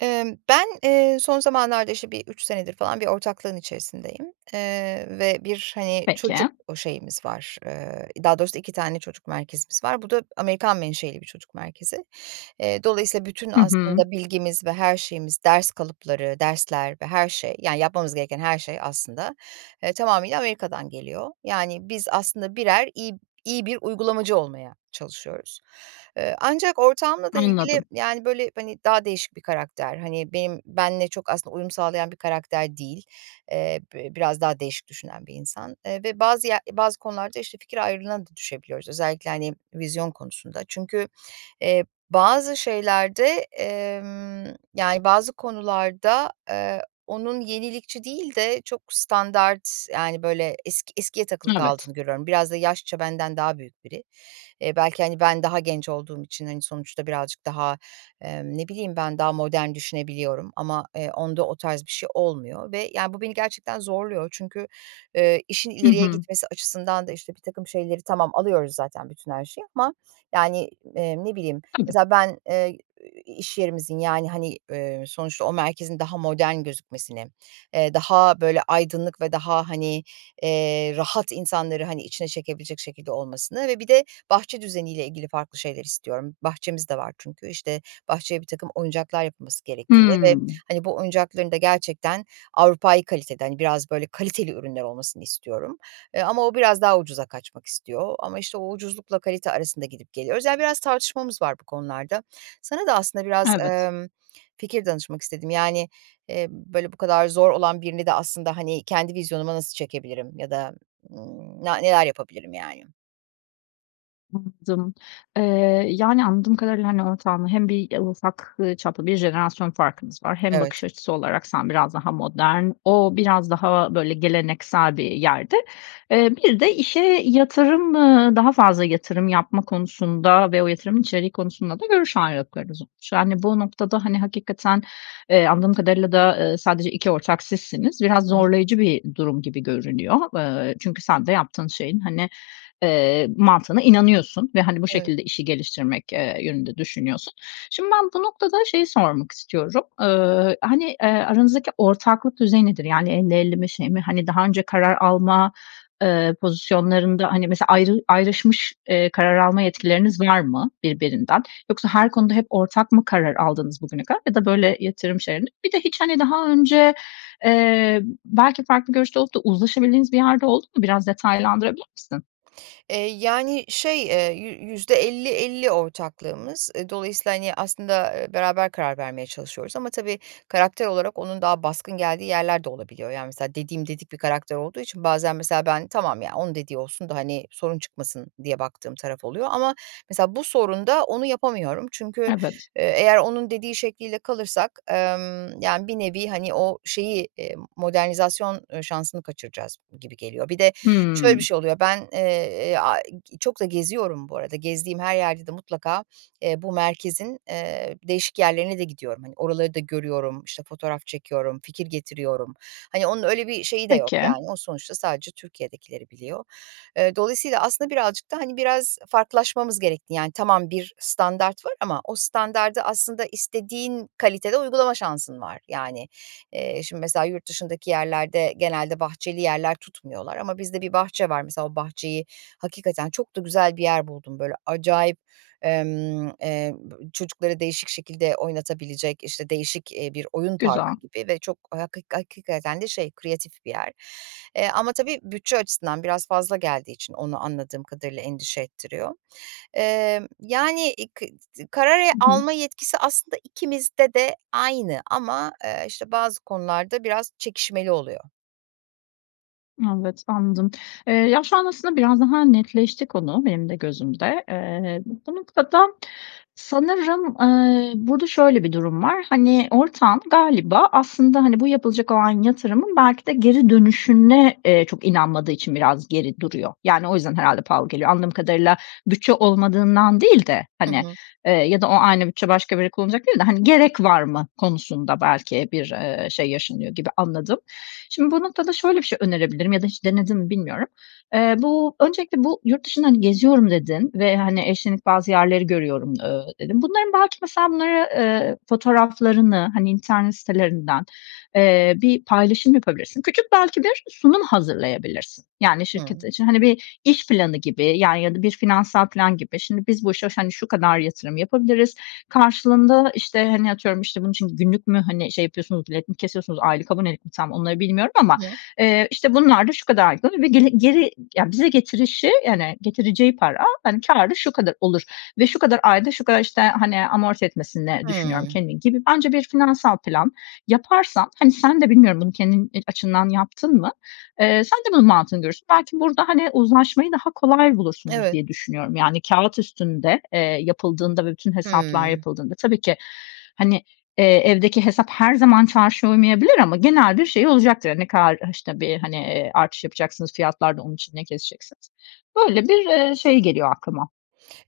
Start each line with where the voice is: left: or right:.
right: Imm, ben, eee, son zamanlarda işte bir 3 senedir falan bir ortaklığın içerisindeyim, eee, ve bir, hani,
left: Peki.
right: çocuk o şeyimiz var, eee, daha doğrusu 2 tane çocuk merkezimiz var. Bu da Amerikan menşeli bir çocuk merkezi. Eee, dolayısıyla bütün
left: Hı hı.
right: aslında bilgimiz ve her şeyimiz ders kalıpları, dersler ve her şey yani yapmamız gereken her şey aslında, eee, tamamıyla Amerika'dan geliyor. Yani biz aslında birer iyi b iyi bir uygulamacı olmaya çalışıyoruz. Iıı, ancak ortağımla da ilgili,
left: Anladım.
right: yani, böyle, hani, daha değişik bir karakter. Hani, benim benle çok aslında uyum sağlayan bir karakter değil, eee. Bi biraz daha değişik düşünen bir insan, eee, ve bazı ye bazı konularda işte fikir ayrılığına da düşebiliyoruz özellikle hani vizyon konusunda. Çünkü, eee, bazı şeylerde, emm, yani bazı konularda, eee, onun yenilikçi değil de çok standart yani böyle eski eskiye takılı
left: Evet.
right: kaldığını görüyorum. Biraz da yaşça benden daha büyük biri. Eee, belki, hani, ben daha genç olduğum için, hani, sonuçta birazcık daha, emm, ne bileyim ben daha modern düşünebiliyorum. Ama, eee, onda o tarz bir şey olmuyor ve, ya, bu beni gerçekten zorluyor. Çünkü, eee, işin
left: Hı
right: ileriye
left: hı.
right: gitmesi açısından da işte birtakım şeyleri tamam alıyoruz zaten bütün her şeyi ama yani, eee, ne bileyim
left: Tabii.
right: mesela ben, eee, i i iş yerimizin yani, hani, ııı, sonuçta o merkezin daha modern gözükmesini, eee, daha böyle aydınlık ve daha hani, eee, rahat insanları, hani, içine çekebilecek şekilde olmasını ve bir de bahçe düzeniyle ilgili farklı şeyler istiyorum. Bahçemiz de var çünkü. İşte, bahçeye birtakım oyuncaklar yapılması gerektiğini ve
left: Hımm.
right: hani bu oyuncakların da gerçekten Avrupai kalitede hani biraz böyle kaliteli ürünler olmasını istiyorum. Eee, ama o biraz daha ucuza kaçmak istiyor ama işte o ucuzlukla kalite arasında gidip geliyoruz. Yani biraz tartışmamız var bu konularda. Sana da aslında biraz,
left: Evet.
right: ımm, fikir danışmak istedim. Yani, eee, böyle bu kadar zor olan birini de aslında hani kendi vizyonuma nasıl çekebilirim ya da, ımm, na neler yapabilirim yani?
left: Anladım, eee, yani anladığım kadarıyla, hani, ortağınla hem bir ufak, ııı, çaplı bir jenerasyon farkınız var. Hem
right: Evet.
left: bakış açısı olarak sen biraz daha modern, o biraz daha böyle geleneksel bir yerde. Eee, bir de işe yatırım, ııı, daha fazla yatırım yapma konusunda ve o yatırımın içeriği konusunda da görüş ayrılıklarınız olmuş. Yani bu noktada hani hakikaten, eee, anladığım kadarıyla da, ııı, sadece 2 ortak sizsiniz, biraz
right: Hı hı.
left: zorlayıcı bir durum gibi görünüyor. Iıı, çünkü sen de yaptığın şeyin, hani, eee, mantığına inanıyorsun ve hani bu
right: Evet.
left: şekilde işi geliştirmek, ııı, yönünde düşünüyorsun. Şimdi ben bu noktada şeyi sormak istiyorum, ııı, hani, eee, aranızdaki ortaklık düzeyi nedir? Yani 50-50 mi şey mi? Hani daha önce karar alma, ııı, pozisyonlarında hani mesela ayrı ayrışmış, ııı, karar alma yetkileriniz var mı birbirinden? Yoksa her konuda hep ortak mı karar aldınız bugüne kadar ya da böyle yatırım şeylerinde? Bir de hiç hani daha önce, eee, belki farklı görüşte olup da uzlaşabildiğiniz bir yer de oldu mu? Biraz detaylandırabilir misin?
right: Eee, yani, şey, eee, yü yüzde elli elli ortaklığımız. E, dolayısıyla, hani, aslında, eee, beraber karar vermeye çalışıyoruz ama, tabii, karakter olarak onun daha baskın geldiği yerler de olabiliyor. Yani, mesela, dediğim dedik bir karakter olduğu için bazen, mesela, ben, "Tamam ya, onun dediği olsun da, hani, sorun çıkmasın." diye baktığım taraf oluyor. Ama, mesela, bu sorunda onu yapamıyorum. Çünkü,
left: Evet.
right: eee, eğer onun dediği şekliyle kalırsak, emm, yani, bir nevi, hani, o şeyi, eee, modernizasyon, ııı, şansını kaçıracağız gibi geliyor. Bir de şöyle bir
left: Hımm.
right: şey oluyor. Ben, eee, aaa, çok da geziyorum, bu arada gezdiğim her yerde de mutlaka, eee, bu merkezin, eee, değişik yerlerine de gidiyorum. Hani, oraları da görüyorum, işte, fotoğraf çekiyorum, fikir getiriyorum. Hani, onun öyle bir şeyi de yok,
left: Peki.
right: yani. O sonuçta sadece Türkiye'dekileri biliyor. E, dolayısıyla, aslında, birazcık da, hani, biraz farklılaşmamız gerekti. Yani, tamam, bir standart var ama o standardı, aslında, istediğin kalitede uygulama şansın var. Yani, eee, şimdi, mesela, yurt dışındaki yerlerde genelde bahçeli yerler tutmuyorlar ama bizde bir bahçe var. Mesela, o bahçeyi hakikaten çok da güzel bir yer buldum. Böyle acayip, emm, eee, b çocukları değişik şekilde oynatabilecek, işte, değişik, iii, bir oyun
left: Güzel.
right: parkı gibi ve çok haki hakikaten de şey, kreatif bir yer. Eee, ama, tabii, bütçe açısından biraz fazla geldiği için onu anladığım kadarıyla endişe ettiriyor. Emm, yani, [unintelligible] karar
left: Hı hı.
right: alma yetkisi, aslında, ikimizde de aynı ama, eee, işte, bazı konularda biraz çekişmeli oluyor.
left: Evet, anladım. Eee, ya, şu an aslında biraz daha netleşti konu benim de gözümde. Eee, bu noktada sanırım, eee, burada şöyle bir durum var. Hani, ortağın galiba aslında, hani, bu yapılacak olan yatırımın belki de geri dönüşüne, eee, çok inanmadığı için biraz geri duruyor. Yani, o yüzden herhâlde pahalı geliyor. Anladığım kadarıyla bütçe olmadığından değil de,
right: I
left: hani,
right: hı.
left: eee, ya da o aynı bütçe başka bir yere kullanacak değil de, hani, "Gerek var mı?" konusunda belki bir, eee, şey yaşanıyor gibi anladım. Şimdi bu noktada şöyle bir şey önerebilirim ya da hiç denedin mi bilmiyorum. Eee, bu öncelikle bu "yurt dışını geziyorum" dedin ve, hani, "e, şimdi bazı yerleri görüyorum" ö dedin. Bunların belki mesela bunları, eee, fotoğraflarını, hani, internet sitelerinden, eee, bir paylaşım yapabilirsin. Küçük belki bir sunum hazırlayabilirsin. Yani, şirket
right: Hımm.
left: için, hani, bir iş planı gibi, ya, ya da bir finansal filan gibi. "Şimdi, biz bu işe ş hani, şu kadar yatırım yapabiliriz, karşılığında, işte, hani, atıyorum, işte" Bunun için günlük mü, hani, şey yapıyorsunuz, bilet mi kesiyorsunuz, aylık abonelik mi tam onları bilmiyorum. Ama,
right: Hı hı.
left: eee, işte, "...bunlar da şu kadar da bir geli geri Ya, bize getirişi, yani, getireceği para, hani, kârı şu kadar olur. Ve şu kadar ayda şu kadar, işte, hani, amorti etmesini düşünüyorum
right: Hımm.
left: kendini." gibi bence bir finansal plan yaparsan, hani, sen de bilmiyorum bunu kendin e açından yaptın mı? Eee, sen de bunun mantığını görürsün. Belki burada, hani, uzlaşmayı daha kolay bulursunuz
right: Evet.
left: diye düşünüyorum. Yani, kâğıt üstünde, eee, yapıldığında ve bütün hesaplar
right: Hımm.
left: yapıldığında tabii ki, hani, eee, evdeki hesap her zaman çarşıya uymayabilir ama genel bir şey olacaktır. Ne kadar, işte, bir, hani, eee, artış yapacaksınız fiyatlarda, onun için ne keseceksiniz? Böyle, bir, eee, şey geliyor aklıma.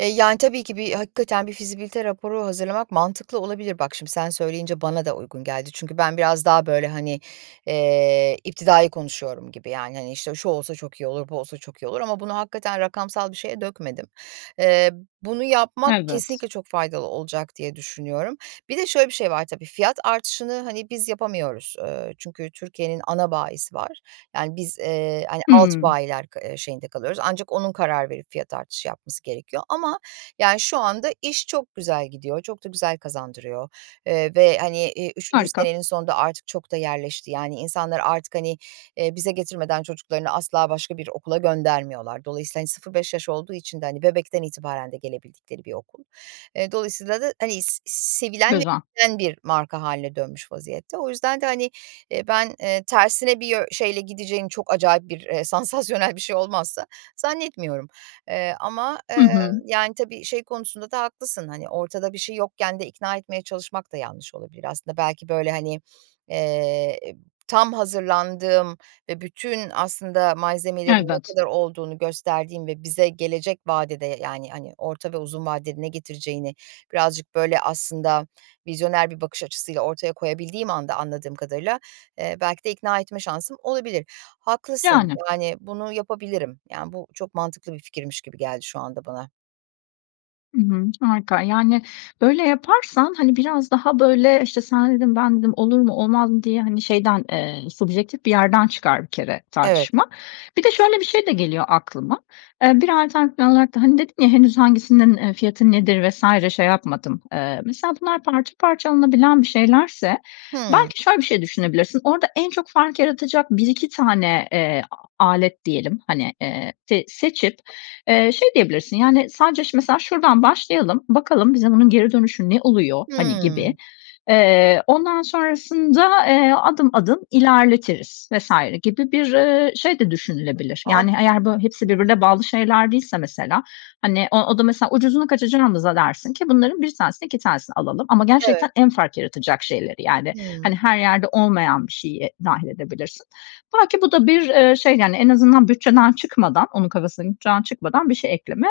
right: Eee, yani, tabii ki bir hakikaten bir fizibilite raporu hazırlamak mantıklı olabilir. Bak, şimdi sen söyleyince bana da uygun geldi. Çünkü ben biraz daha, böyle, hani, eee, iptidai konuşuyorum gibi, yani, hani, işte, "Şu olsa çok iyi olur, bu olsa çok iyi olur." ama bunu hakikaten rakamsal bir şeye dökmedim. Eee, bunu yapmak
left: Evet.
right: kesinlikle çok faydalı olacak diye düşünüyorum. Bir de şöyle bir şey var tabii, fiyat artışını, hani, biz yapamıyoruz, ııı, çünkü Türkiye'nin ana bayisi var. Yani, biz, eee, hani, alt
left: Hımm.
right: bayiler ka eee, şeyinde kalıyoruz. Ancak onun karar verip fiyat artışı yapması gerekiyor. Ama, yani, şu anda iş çok güzel gidiyor. Çok da güzel kazandırıyor, eee, ve, hani, eee, 3'üncü
left: Harika.
right: senenin sonunda artık çok da yerleşti. Yani, insanlar artık, hani, eee, bize getirmeden çocuklarını asla başka bir okula göndermiyorlar. Dolayısıyla, hani, 0-5 yaş olduğu için de, hani, bebekten itibaren de gelebildikleri bir okul. Eee, dolayısıyla da, hani, s sevilen [unintelligible]
left: Güzel.
right: bir marka hâline dönmüş vaziyette. O yüzden de, hani, eee, ben, eee, tersine bir yö şeyle gideceğini çok acayip bir, eee, sansasyonel bir şey olmazsa, zannetmiyorum. Eee, ama,
left: Hı
right: eee,
left: hı.
right: yani, tabii şey konusunda da haklısın. Hani, ortada bir şey yokken de ikna etmeye çalışmak da yanlış olabilir aslında. Belki, böyle, hani, eee, eb tam hazırlandığım ve bütün aslında malzemelerin ne
left: Evet.
right: kadar olduğunu gösterdiğim ve bize gelecek vadede, yani, hani, orta ve uzun vadede ne getireceğini birazcık, böyle, aslında vizyoner bir bakış açısıyla ortaya koyabildiğim anda anladığım kadarıyla, eee, belki de ikna etme şansım olabilir. Haklısın,
left: Yani.
right: yani, bunu yapabilirim. Ya, bu çok mantıklı bir fikirmiş gibi geldi şu anda bana.
left: Hı hı, harika, yani, böyle yaparsan, hani, biraz daha, böyle, işte, "Sendin, bendim. Olur mu, olmaz mı?" diye, hani, şeyden, eee, subjektif bir yerden çıkar bir kere
right: Evet.
left: tartışma. Bir de şöyle bir şey de geliyor aklıma. Eee, bir alternatif yol olarak da, hani, dedin ya, "Henüz hangisinin, eee, fiyatı nedir vs. şey yapmadım." Eee, mesela bunlar parça parça alınabilen bir şeylerse,
right: Hımm.
left: belki şöyle bir şey düşünebilirsiniz. Orada en çok fark yaratacak 1-2 tane, eee, a alet diyelim, hani, eee, s seçip, eee, şey diyebilirsin, yani, "Sadece ş mesela şuradan başlayalım, bakalım bize bunun geri dönüşü ne oluyor?" hani,
right: Hımm.
left: gibi. "Eee, ondan sonrasında, eee, adım adım ilerletiriz." vs. gibi bir, eee, şey de düşünülebilir.
right: Am
left: Yani, eğer, böyle, hepsi
right: [unintelligible]
left: birbirine bağlı şeyler değilse mesela, hani, o o da mesela, "Ucuzuna kaçacağımıza" dersin ki: "...bunların 1 tanesini 2 tanesini alalım." Ama gerçekten
right: Evet.
left: en fark yaratacak şeyleri, yani, hani,
right: Hımm.
left: her yerde olmayan bir şeyi dâhil edebilirsin. Belki bu da bir, eee, şey, yani, en azından bütçeden çıkmadan, onun kafasındaki bütçeden çıkmadan bir şey ekleme,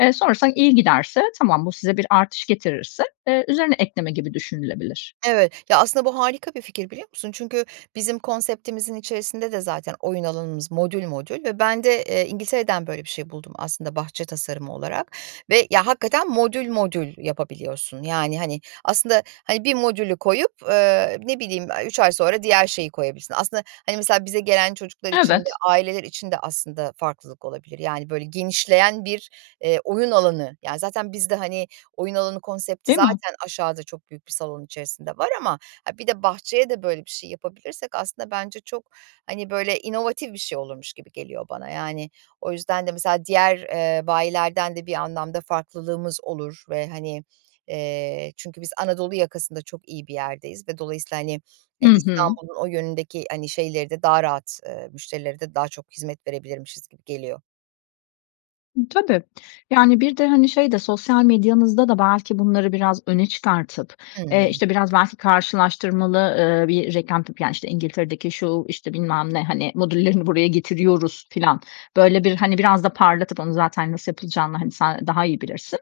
left: eee, sonrasında iyi giderse, tamam, bu size bir artış getirirse, eee, üzerine ekleme gibi düşünülebilir.
right: Evet. Ya, aslında bu harika bir fikir, biliyor musun? Çünkü bizim konseptimizin içerisinde de zaten oyun alanımız modül modül ve ben de, eee, İngiltere'den böyle bir şey buldum aslında bahçe tasarımı olarak ve, ya, hakikaten modül modül yapabiliyorsun. Yani, hani, aslında, hani, bir modülü koyup, eee, ne bileyim, aaa, 3 ay sonra diğer şeyi koyabilirsin. Aslında, hani, mesela bize gelen çocuklar için de
left: Evet.
right: aileler için de aslında farklılık olabilir, yani, böyle genişleyen bir, eee, oyun alanı. Yani, zaten biz de, hani, oyun alanı konsepti
left: Değil mi?
right: zaten aşağıda çok büyük bir salon içerisinde var ama, ha, bir de bahçeye de böyle bir şey yapabilirsek aslında bence çok, hani, böyle, inovatif bir şey olurmuş gibi geliyor bana. Yani, o yüzden de mesela diğer, eee, bayilerden de bir anlamda farklılığımız olur ve, hani, eee, çünkü biz Anadolu yakasında çok iyi bir yerdeyiz ve dolayısıyla, hani, eee,
left: Hı hı.
right: İstanbul'un o yönündeki, hani, şeyleri de daha rahat, eee, müşterilere de daha çok hizmet verebilirmişiz gibi geliyor.
left: E, tabii. Yani, bir de, hani, şey de sosyal medyanızda da belki bunları biraz öne çıkartıp, eee,
right: Hıı.
left: işte, biraz belki karşılaştırmalı, eee, bir reklam tipi, ya, işte, İngiltere'deki şu, işte, bilmem ne, hani, modüllerini buraya getiriyoruz filan, böyle bir, hani, biraz da parlatıp onu zaten nasıl yapılacağını, hani, sen daha iyi bilirsin,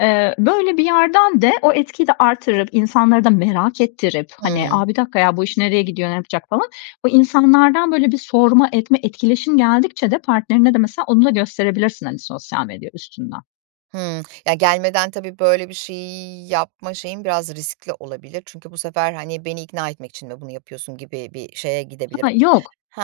left: eee, böyle bir yerden de o etkiyi de arttırıp, insanları da merak ettirip, hani,
right: Hıı.
left: a, bir dakika ya bu iş nereye gidiyor, ne yapacak falan, bu insanlardan, böyle, bir sorma etme, etkileşim geldikçe de partnerine de mesela onu da gösterebilirsin, hani, sosyal medya üstünden.
right: Hıı. Ya, gelmeden tabii böyle bir şeyi yapma şeyim biraz riskli olabilir çünkü bu sefer, hani, beni ikna etmek için mi bunu yapıyorsun gibi bir şeye gidebilir.
left: Ha, yok
right: He,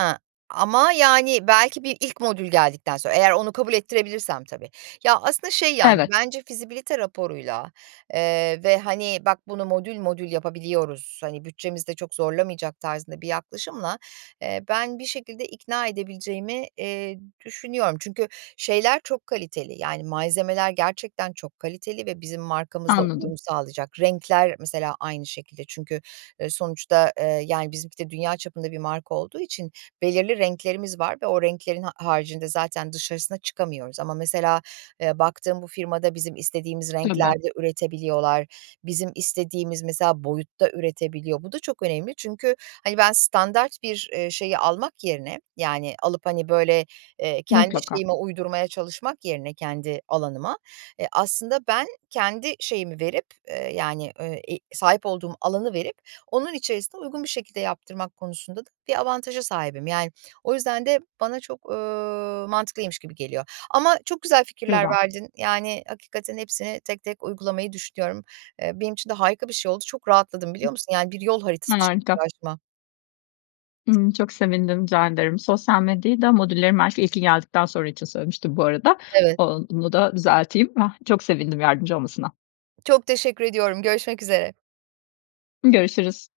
right: ama, yani, belki bir ilk modül geldikten sonra, eğer onu kabul ettirebilirsem tabii, ya, aslında şey, yani,
left: Evet.
right: bence fizibilite raporuyla, eee, ve, hani, "bak bunu modül modül yapabiliyoruz, hani, bütçemizde çok zorlamayacak" tarzında bir yaklaşımla, eee, ben bir şekilde ikna edebileceğimi, eee, düşünüyorum. Çünkü şeyler çok kaliteli, yani, malzemeler gerçekten çok kaliteli ve bizim markamızla
left: Anladım.
right: uyum sağlayacak. Renkler mesela aynı şekilde. Çünkü, ııı, sonuçta, ııı, yani, bizimki de dünya çapında bir marka olduğu için belirli renklerimiz var ve o renklerin ha haricinde zaten dışarısına çıkamıyoruz ama mesela, eee, baktığım bu firmada bizim istediğimiz
left: Tabii.
right: renklerde üretebiliyorlar. Bizim istediğimiz, mesela, boyutta üretebiliyor. Bu da çok önemli. Çünkü, hani, ben standart bir, eee, şeyi almak yerine, yani, alıp, hani, böyle, eee, kendi
left: Mutlaka.
right: şeyime uydurmaya çalışmak yerine kendi alanıma, eee, aslında ben kendi şeyimi verip, eee, yani, eee, i sahip olduğum alanı verip onun içerisine uygun bir şekilde yaptırmak konusunda da bir avantaja sahibim, yani, o yüzden de bana çok, ııı, mantıklıymış gibi geliyor ama çok güzel fikirler
left: Güzel.
right: verdin. Yani, hakikaten hepsini tek tek uygulamayı düşünüyorum. Eee, benim için de harika bir şey oldu. Çok rahatladım, biliyor musun? Yani, bir yol haritası çıktı
left: Harika.
right: karşıma.
left: Hı, çok sevindim rica ederim. Sosyal medyayı da modüllerin belki ilki geldikten sonra için söylemiştim bu arada.
right: Evet.
left: O onu da düzelteyim. Ah, çok sevindim yardımcı olmasına.
right: Çok teşekkür ediyorum, görüşmek üzere.
left: Görüşürüz.